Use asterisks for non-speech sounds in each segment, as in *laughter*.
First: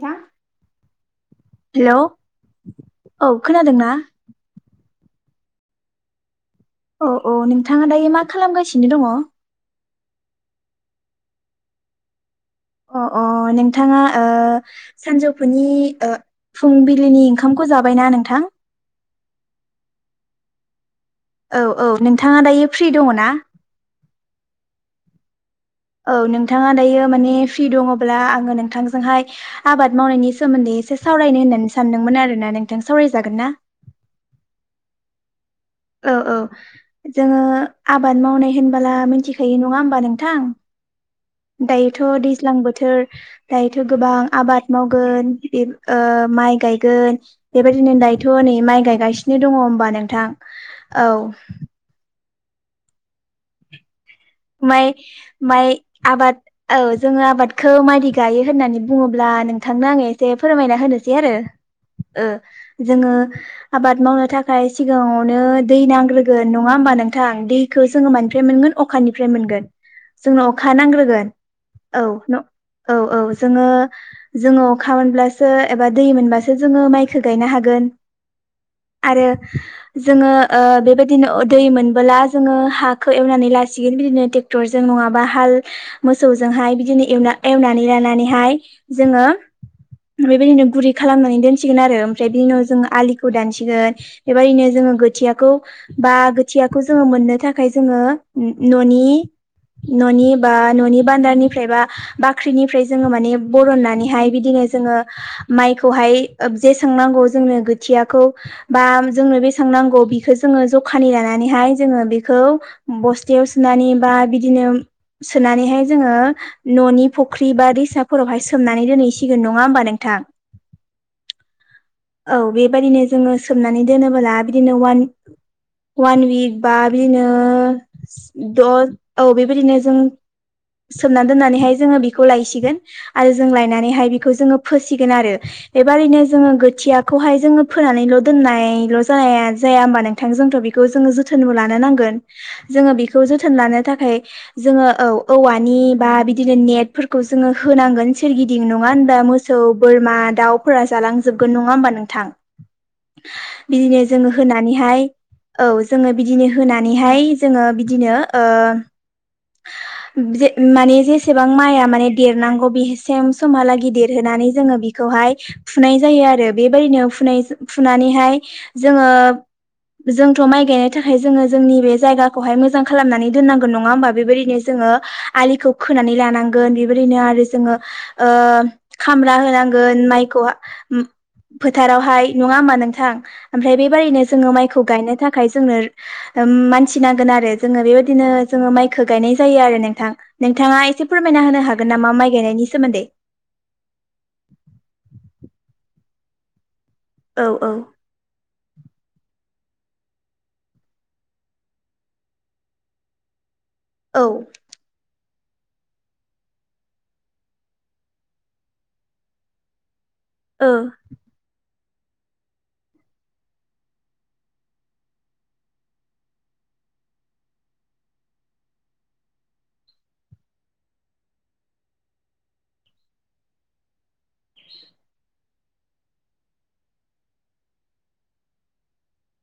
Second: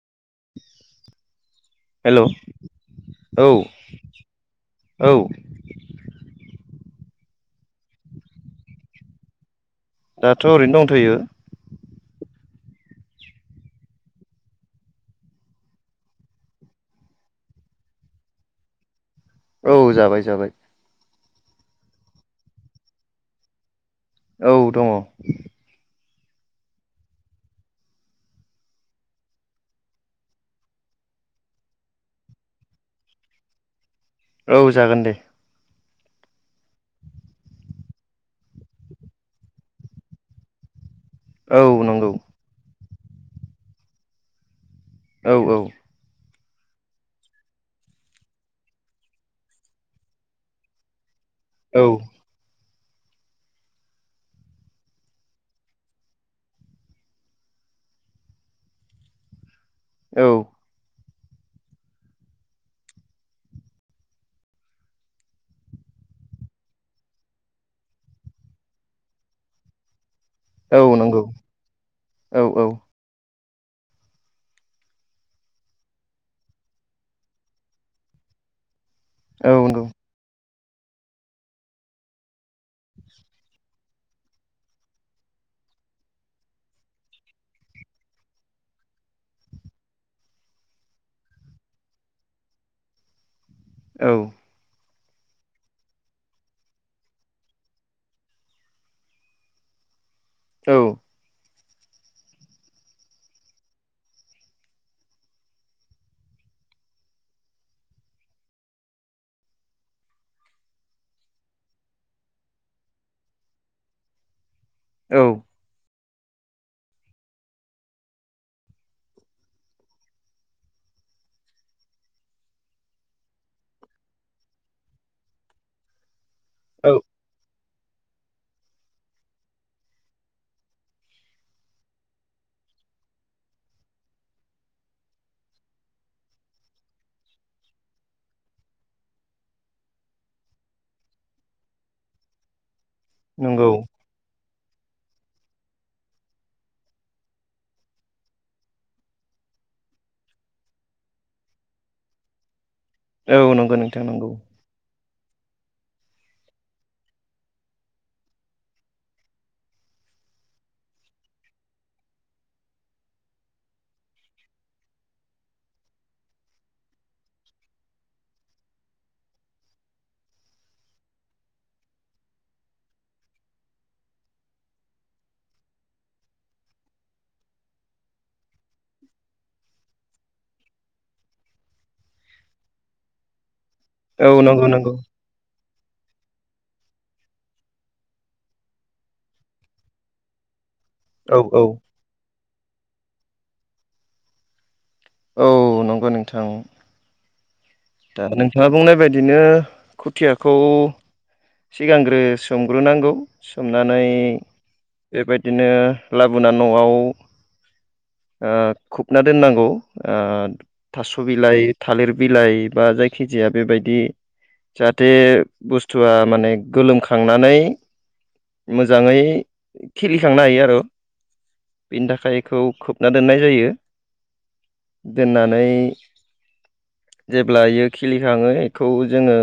थां हेलौ औ खोनादों ना औ-औ। औ-औ नोंथाङा दायो मा खालामगासिनो दङ? दाथ' ओरैनो दंथयो। अ-अ नोंथाङा ओ सानजौफुनि ओ फुंबिलिनि ओंखामखौ जाबायना नोंथां? औ जाबाय-जाबाय। औ-औ नोंथाङा दायो फ्रि दङ ना? औ दङ औ नोंथाङा दायो माने फ्रि दङब्ला आङो नोंथांजोंहाय आबाद मावनायनि सोमोन्दै एसे सावरायनो होननानै सानदोंमोन आरोना नोंथां सावरायजागोन ना? औ जागोन दे। औ औ जोङो आबाद मावनाय होनबोला मिन्थिखायो नङा होमबा नोंथां। औ दायोथ' नंगौ दैज्लां बोथोर दायोथ' गोबां आबाद मावगोन औ औ बे ओ माइ गायगोन बेबायदिनो दायोथ' नै माइ गायगासिनो दङ होमबा नोंथां। औ। औ। माइ माइ आबाद औ जोङो आबादखौ मायदि गायो होननानै बुङोब्ला नों -थांनो आङो औ एसे फोरमायना होनोसै आरो ओ जोङो आबाद मावनो थाखाय सिगाङावनो दै नांग्रोगोन नङा होमबा नोंथां? दैखौ जोङो मानिफ्राय मोनगोन अ अखानिफ्राय मोनगोन जोंनो अखा औ नंगौ नांग्रोगोन औ *unintelligible* औ औ जोङो जोङो अखा मोनब्लासो एबा दै मोनबासो जोङो माइखो गायनो हागोन। आरो औ नंगौ जोङो ओ बेबायदिनो अ दै मोनबोला जोङो हाखो एवनानै *unintelligible* *unintelligible* बिदिनो ट्रेक्टर जों नङाबा हाल मोसौजोंहाय बिदिनो एवना -एवनानै लानानैहाय जोङो बेबायदिनो गुरै खालामनानै दोनसिगोन आरो ओमफ्राय बिनि उनाव जों आलि *unintelligible* दासिगोन औ बेबायदिनो जोङो *unintelligible* खोथियाखौ बा खोथियाखौ जोङो मोननो थाखाय जोङो न'नि -न'नि बा औ न'नि बान्दारनिफ्राय बा बाख्रिनिफ्राय जोङो माने बरननानैहाय बिदिनो जोङो माइखौहाय ओ जेसां नांगौ जोंनो खोथियाखौ बा जोंनो बेसेबां नांगौ बिखो जोङो जखानि लानानैहाय जोङो बेखौ *unintelligible* *unintelligible* सोनानै बा बिदिनो औ सोनानैहाय जोङो न'नि फख्रि बा दैसाफोरावहाय सोमनानै दोनहैसिगोन नङा होमबा नोंथां? *unintelligible* औ बेबायदिनो जोङो सोमनानै दोनोबोला बिदिनो वान वान विइक बा बिदिनो दद औ बेबायदिनो जों सोमना दोननानैहाय जोङो बिखौ लायसिगोन आरो जों लायनानैहाय बिखौ जोङो फोसिगोन आरो बेबारैनो जोङो खोथियाखौहाय जोङो फोनानैल' दोननायल' जाया -जाया होमबा नों -थां जोंथ' बेखौ जोङो जोथोनबो लानो नांगोन। जोङो बेखौ जोथोन नंगौ लानो थाखाय जोङो औ औवानि बा बिदिनो नेटफोरखौ जोङो होनांगोन सोरगिदिं नङा होनबा मो -सौ, बोरमा, दाउफोरा जालांजोबगोन नङा होमबा नोंथां? औ नंगौ बिदिनो नोंथां नंगौ जोङो होनानैहाय औ जोङो बिदिनो होनानैहाय जोङो बिदिनो ओ *unintelligible* माने जेसेबां माइआ माने देरनांगौ बेसे समहालागि देरहोनानै जोङो बेखौहाय फुनाय जायो आरो बेबायदिनो फुनाय- फुनानैहाय जोङो जोंथ' माइ गायनो थाखाय जोङो जोंनि बे जायगा *unintelligible* मोजां खालामनानै दोननांगोन नङा होनबा? बेबायदिनो जोङो आलिखौ खोनानै लानांगोन बेबायदिनो आरो जोङो ओ खामला होनांगोन माइखौ फोथारावहाय नङा होनबा नोंथां? ओमफ्राय बेबादिनो औ जोङो नंगौ माइखौ नंगौ गायनो थाखाय जोंनो *unintelligible* *unintelligible* आरो जोङो बेबायदिनो जोङो मायखौ गायनाय जायो आरो नोंथां। नोंथाङा औ फोरमायना औ होनो हागोन नामा माइ गायनायनि सोमोन्दै? औ नंगौ नोंथां। औ औ। दा नोंथाङा बुंनाय बायदिनो खुथियाखौ सिगांग्रो सोमग्रोनांगौ सोमनानै औ बेबायदि बिदिनो लाबोना न'आव ओ खुबना दोननांगौ ओ थास' बिलाइ थालिर बिलाइ बा जायखिजाया बेबायदि जाहाथे बुस्थुआ माने गोलोमखांनानै मोजाङै खिलिखांनो हायो आरो बेनि थाखायखौ खोब ना दोननाय जायो दोननानै जेब्ला इयो खिलिखाङो एखौ जोङो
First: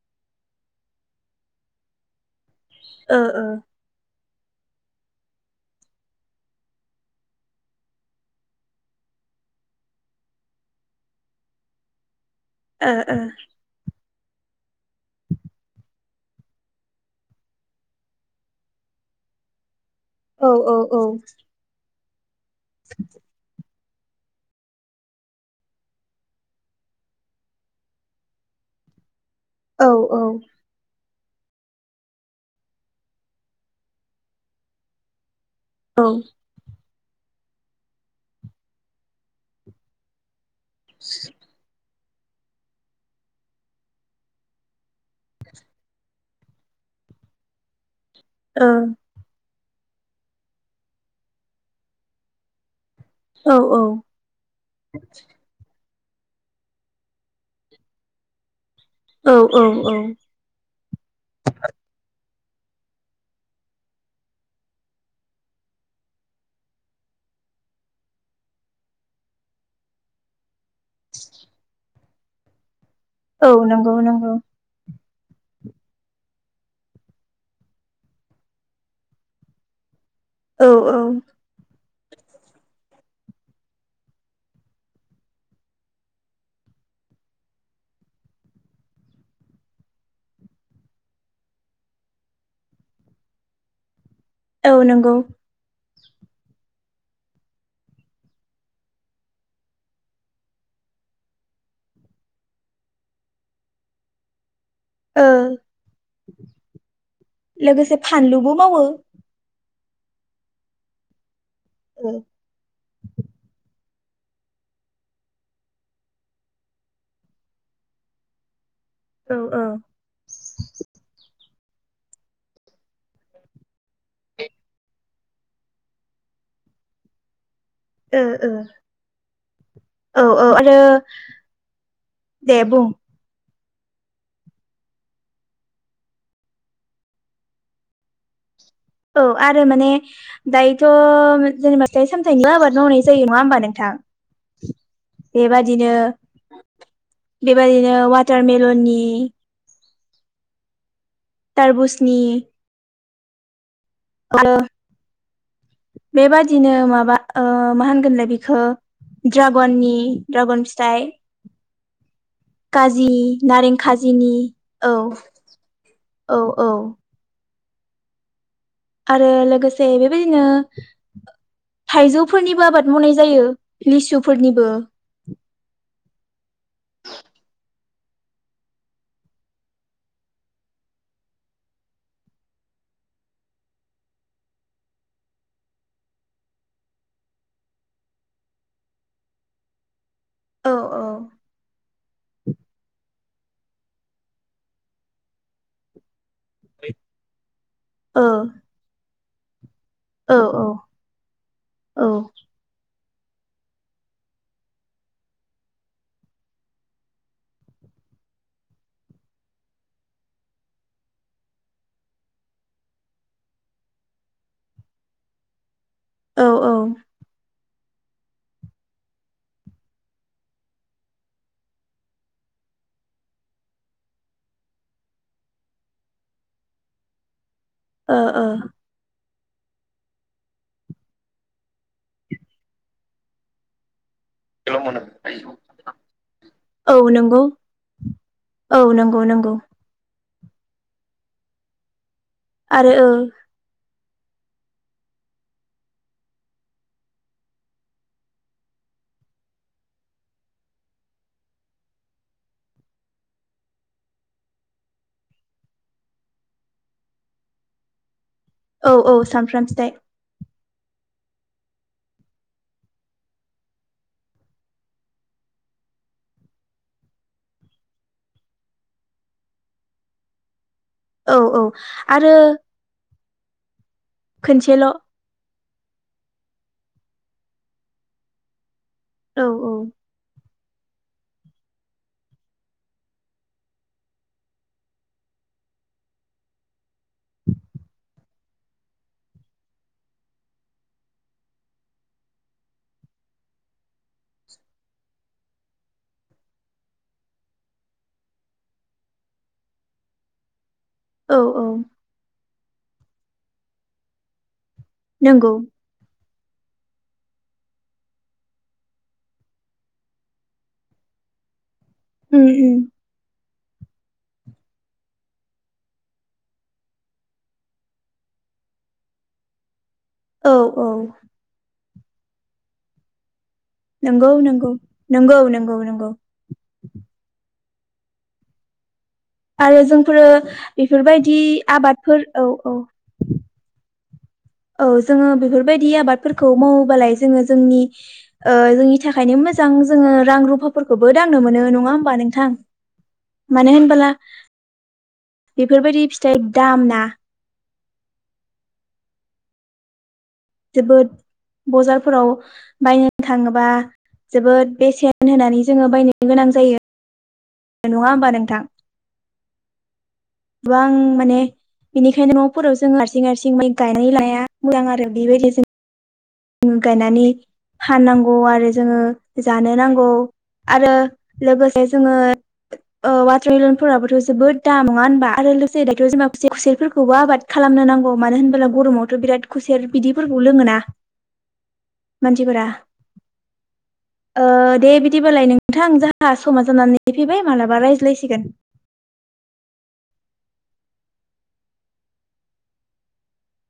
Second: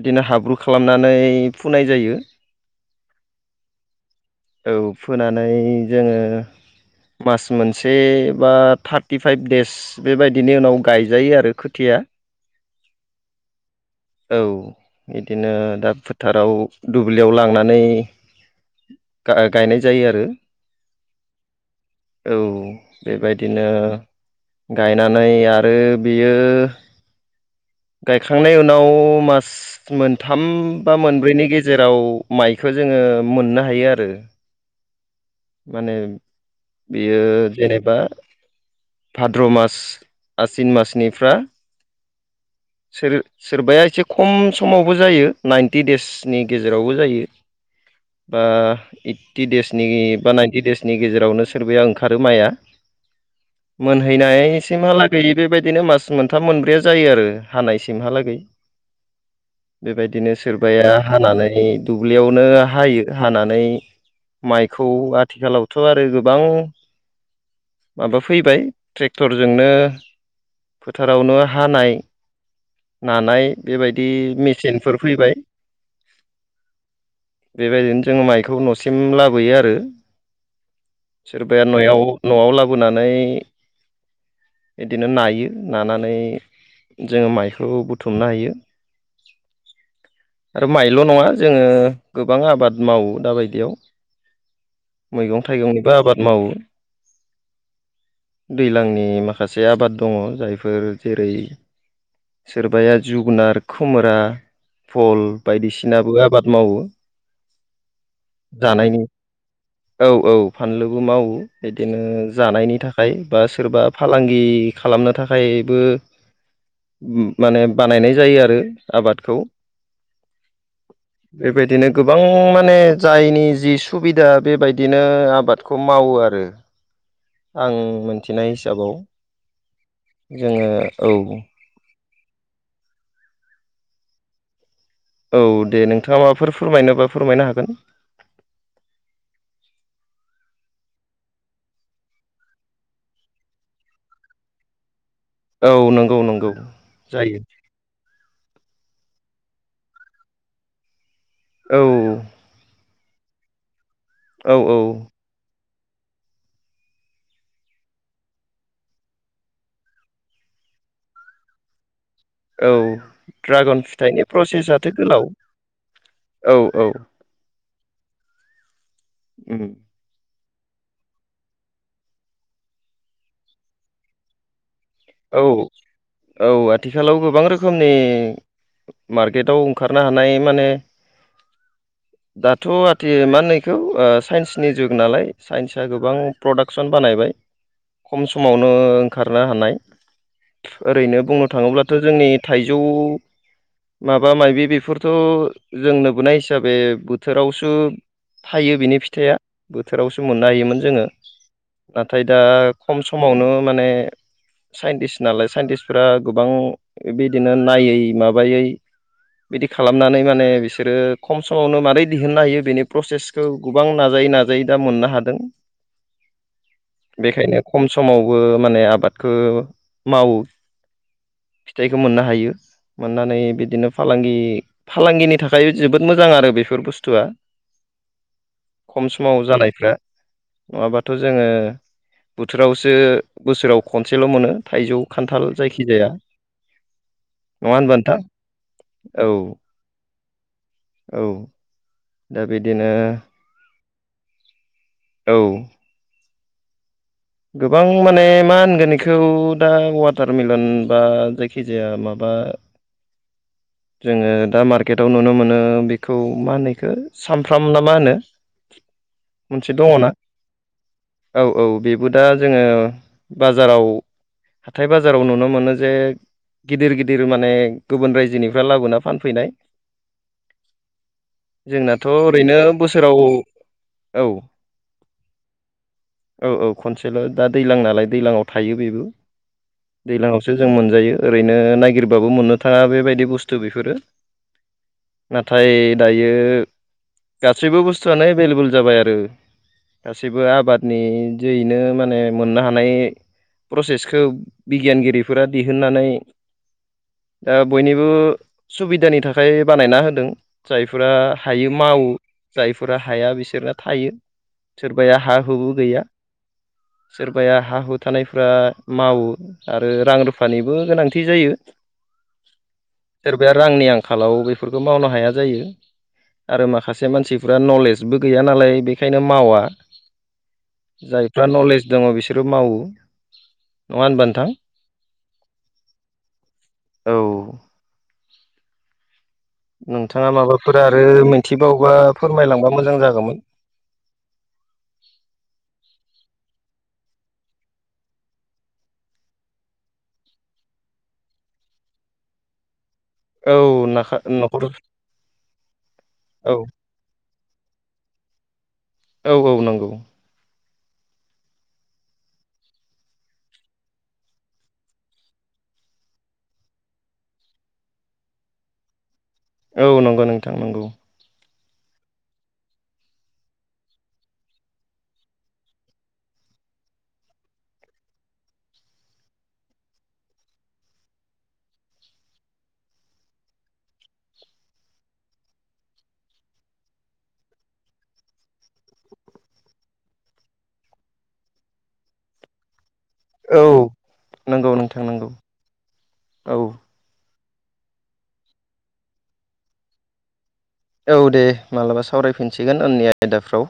इदिनो हाब्रु खालामनानै फुनाय जायो। ओ-ओ। औ फोनानै जोङो मास मोनसे बा थार्टिफाइभ देस बेबायदिनि उनाव गायजायो आरो खोथिया ओ-ओ। औ बिदिनो दा फोथाराव दुब्लियाव लांनानै गा-गायनाय जायो आरो। औ औ औ। औ बेबायदिनो गायनानै आरो बियो गायखांनायनि उनाव मास औ मोनथाम बा मोनब्रैनि गेजेराव माइख जोङो मोननो हायो आरो। माने औ ओ बियो जेनेबा भाद्र' मास आसिन मासनिफ्रा सोर-सोरबाया एसे खम समावबो जायो नाइन्टि देसनि गेजेरावबो जायो। *inaudible* ओ ओइटि देसनि बा नाइनटि देसनि गेजेरावनो सोरबाया ओंखारो माया औ मोन हैनाय सिमहालागै बेबायदिनो मास मोनथाम मोनब्रैया जायो आरो हानायसिमहालागै। *inaudible* औ औ बेबायदिनो स सोरबाया हानानै दुब्लियावनो हायो हानानै माइखौ खौ आथिखालावथ' आरो गोबां माबा फैबाय ट्रेक्टरजोंनो फोथारावनो हानाय नानाय औ नंगौ बेबायदि नंगौ मेसिनफोर फैबाय। बेबायदिनो जोङो माइखौ न'सिम लाबोयो आरो। औ-औ। सोरबाया न'याव न'आव लाबोनानै इदिनो नायो नानानै जोङो माइखौबो बुथुमनो हायो। आरो माइल' नङा जोङो गोबां आबाद मावो दाबायदियाव। औ नंगौ। मैगं थाइगंनिबो आबाद मावो। दैज्लांनि माखासे आबाद दङ जायफोर जेरै सोरबाया जुगुनार खुमब्रा भल ओ बायदिसिनाबो आबाद मावो लोगोसे फानलुबो मावो जानायनि। औ-औ फानलुबो मावो बिदिनो औ जानायनि थाखाय बा सोरबा फालांगि खालामनो थाखायबो मम माने बानायनाय जायो आरो औ आबादखौ। ओ बेबायदिनो गोबां माने जायनि जि सुबिदा बेबायदिनो आबाद बे खौ मावो आरो आं मोनथिनाय ओ हिसाबाव औ औ जोङो आरो औ दे बुं औ दे नोंथाङा माबाफोर फोरमायनोबा फोरमायनो हागोन औ आरो माने दायोथ' जेनेबा फिथाय सामथायनि आबाद मावनाय जायो नङा होमबा नोंथां औ बेबादिनो नंगौ नंगौ जायो बेबादिनो वाटारमिलननि औ तारबुसनि औ *unintelligible* औ बेबादिनो माबा ओ मा होनगोनलाय बेखौ ड्रागननि ड्रागन फिथाइ औ काजिनि नारें ड्रागन फिथाइनि खाजिनि प्रसेसआथो औ गोलाव औ औ आरो उम लोगोसे बेबायदिनो थाइजौफोरनिबो आबाद मावनाय जायो लिसुफोरनिबो औ औ आथिखालाव गोबां रोखोमनि मार्केटाव ओंखारनो हानाय माने - *inaudible* दाथ' आथि माहोनो एखौ साइन्सनि जुग नालाय साइन्सआ गोबां प्रडाक्सन बानायबाय खम समावनो ओंखारनो हानाय औ ओरैनो बुंनो थाङोब्ला थ' जोंनि थाइजौ माबा माबि बेफोरथ' जों नुबोनाय दा बे बोथोरावसो औ थायो बिनि फिथाइया बोथोरावसो औ मोननो हायोमोन जोङो औ नाथाय दा खम समावनो माने साइन्टिस्ट नालाय साइन्टिस्टफोरा गोबां बिदिनो नायै माबायै बिदि खालामनानै माने बिसोरो खम समावनो मारै दिहुननो हायो बेनि प्रसेस खौ गोबां नाजायै नाजायै दा मोननो हादों औ औ बेखायनो खम समावबो माने आबादखौ मावो फिथाइखौ मोननो हायो मोननानै बिदिनो फालांगि फालांगिनि थाखाय जोबोद मोजां आरो बेफोर बुस्थुआ ओ ओ खम समाव जानायफ्रा नङाबाथ' जोङो बोथोरावसो बोसोराव खनसेल' मोनो थाइजौ खान्थाल जायखि जाया औ नंगौ नङा होनबा नोंथां? नंगौ औ नंगौ औ दा आरो बिदिनो औ औ गोबां माने मा होनगोन बेखौ दा वाटार मिलन बा जायखिजाया माबा जोङो दा मार्केटआव नुनो मोनो बेखौ मा होनोखौ सामफ्रामना मा होनो औ औ सामफ्राम मोनसे फिथाइ दङ ना! औ औ बेबो दा जोङो बाजाराव हाथाय बाजाराव नुनो मोनो जे गिदिर गिदिर माने गुबुन रायजोनिफ्राय लाबोना फानैनाय औ औ जोंनाथ' आरो ओरैनो बोसोराव औ खनसेल' औ औ औ खनसेल' दा दैज्लां नालाय दैलांआव थायो बेबो औ औ दैलांआवसो जों मोनजायो ओरैनो नागिरबाबो मोननो थाङा बेबायदि बुस्थु बेफोरो नाथाय दायो गासैबो बुस्थुआनो एभेलेबल जाबाय आरो गासैबो आबादनि जोहैनो माने मोननो हानाय प्रसेसखौ बिगियानगिरिफोरा दिहुननानै दा बयनिबो सुबिदानि थाखाय बानायना होदों जायफोरा औ औ हायो मावो जायफोरा हाया बिसोरो थायो सोरबाया हा नंगौ हु गैया। *inaudible* सोरबाया हा हु थानायफ्रा मावो आरो रां रुफानिबो गोनांथि जायो। उम उम सोरबाया रांनि आंखालाव बेफोरखौ मावनो हाया जायो आरो माखासे मानसिफ्रा नलेजबो गैया नालाय बेखायनो मावा। औ औ फ्रा नलेज दङ बिसोरो मावो। नङा होनबा नंगौ नोंथां नंगौ नंगौ नंगौ नंगौ औ आरो जोंफोरो नोंथाङा माबाफोर आरो बेफोरबायदि मिथिबावबा आबादफोर औ फोरमायलांबा औ मोजां जागौमोन। औ जोङो बेफोरबायदि आबादफोरखौ मावोबालाय जोङो जोंनि ओ जोंनि थाखायनो मोजां जोङो रां रुफाफोरखौबो दांनो मोनो नङा ओमबा नोंथां औ मानो होनबोला नाखा न'खर बेफोरबायदि फिथाइ औ दामना औ औ नंगौ जोबोद बजारफोराव बायनो थाङोबा जोबोद बेसेन होनानै जोङो बायनो गोनां जायो। नङा ओमबा नोंथां औ नंगौ नोंथां नंगौ गोबां माने बिनिखायनो न'फोराव जों हारसिं हारसिं गायनाय लाया मोजां आरो बेबायदि जों *unintelligible* गायनानै फाननांगौ आरो जोङो जानो नांगौ। आरो लोगोसे जोङो औ वाटारमेलनफोराबोथ' जोबोद दाम नङा होनबा आरो लोगोसे दाथ' जोंना खुसेरफोरखौबो आबाद *unintelligible* खालामनो नांगौ मानो होनबोला गरमावथ' बिराद खुसेर बिदिफोरखौ लोङोना मानसिफोरा औ नंगौ दे नोंथां नंगौ बिदिबालाय नों नोंथां जोंहा औ समा जानानै फैबाय मालाबा रायज्लायसिगोन। औ दे मालाबा सावरायफिनसिगोन उननि आयदाफ्राव।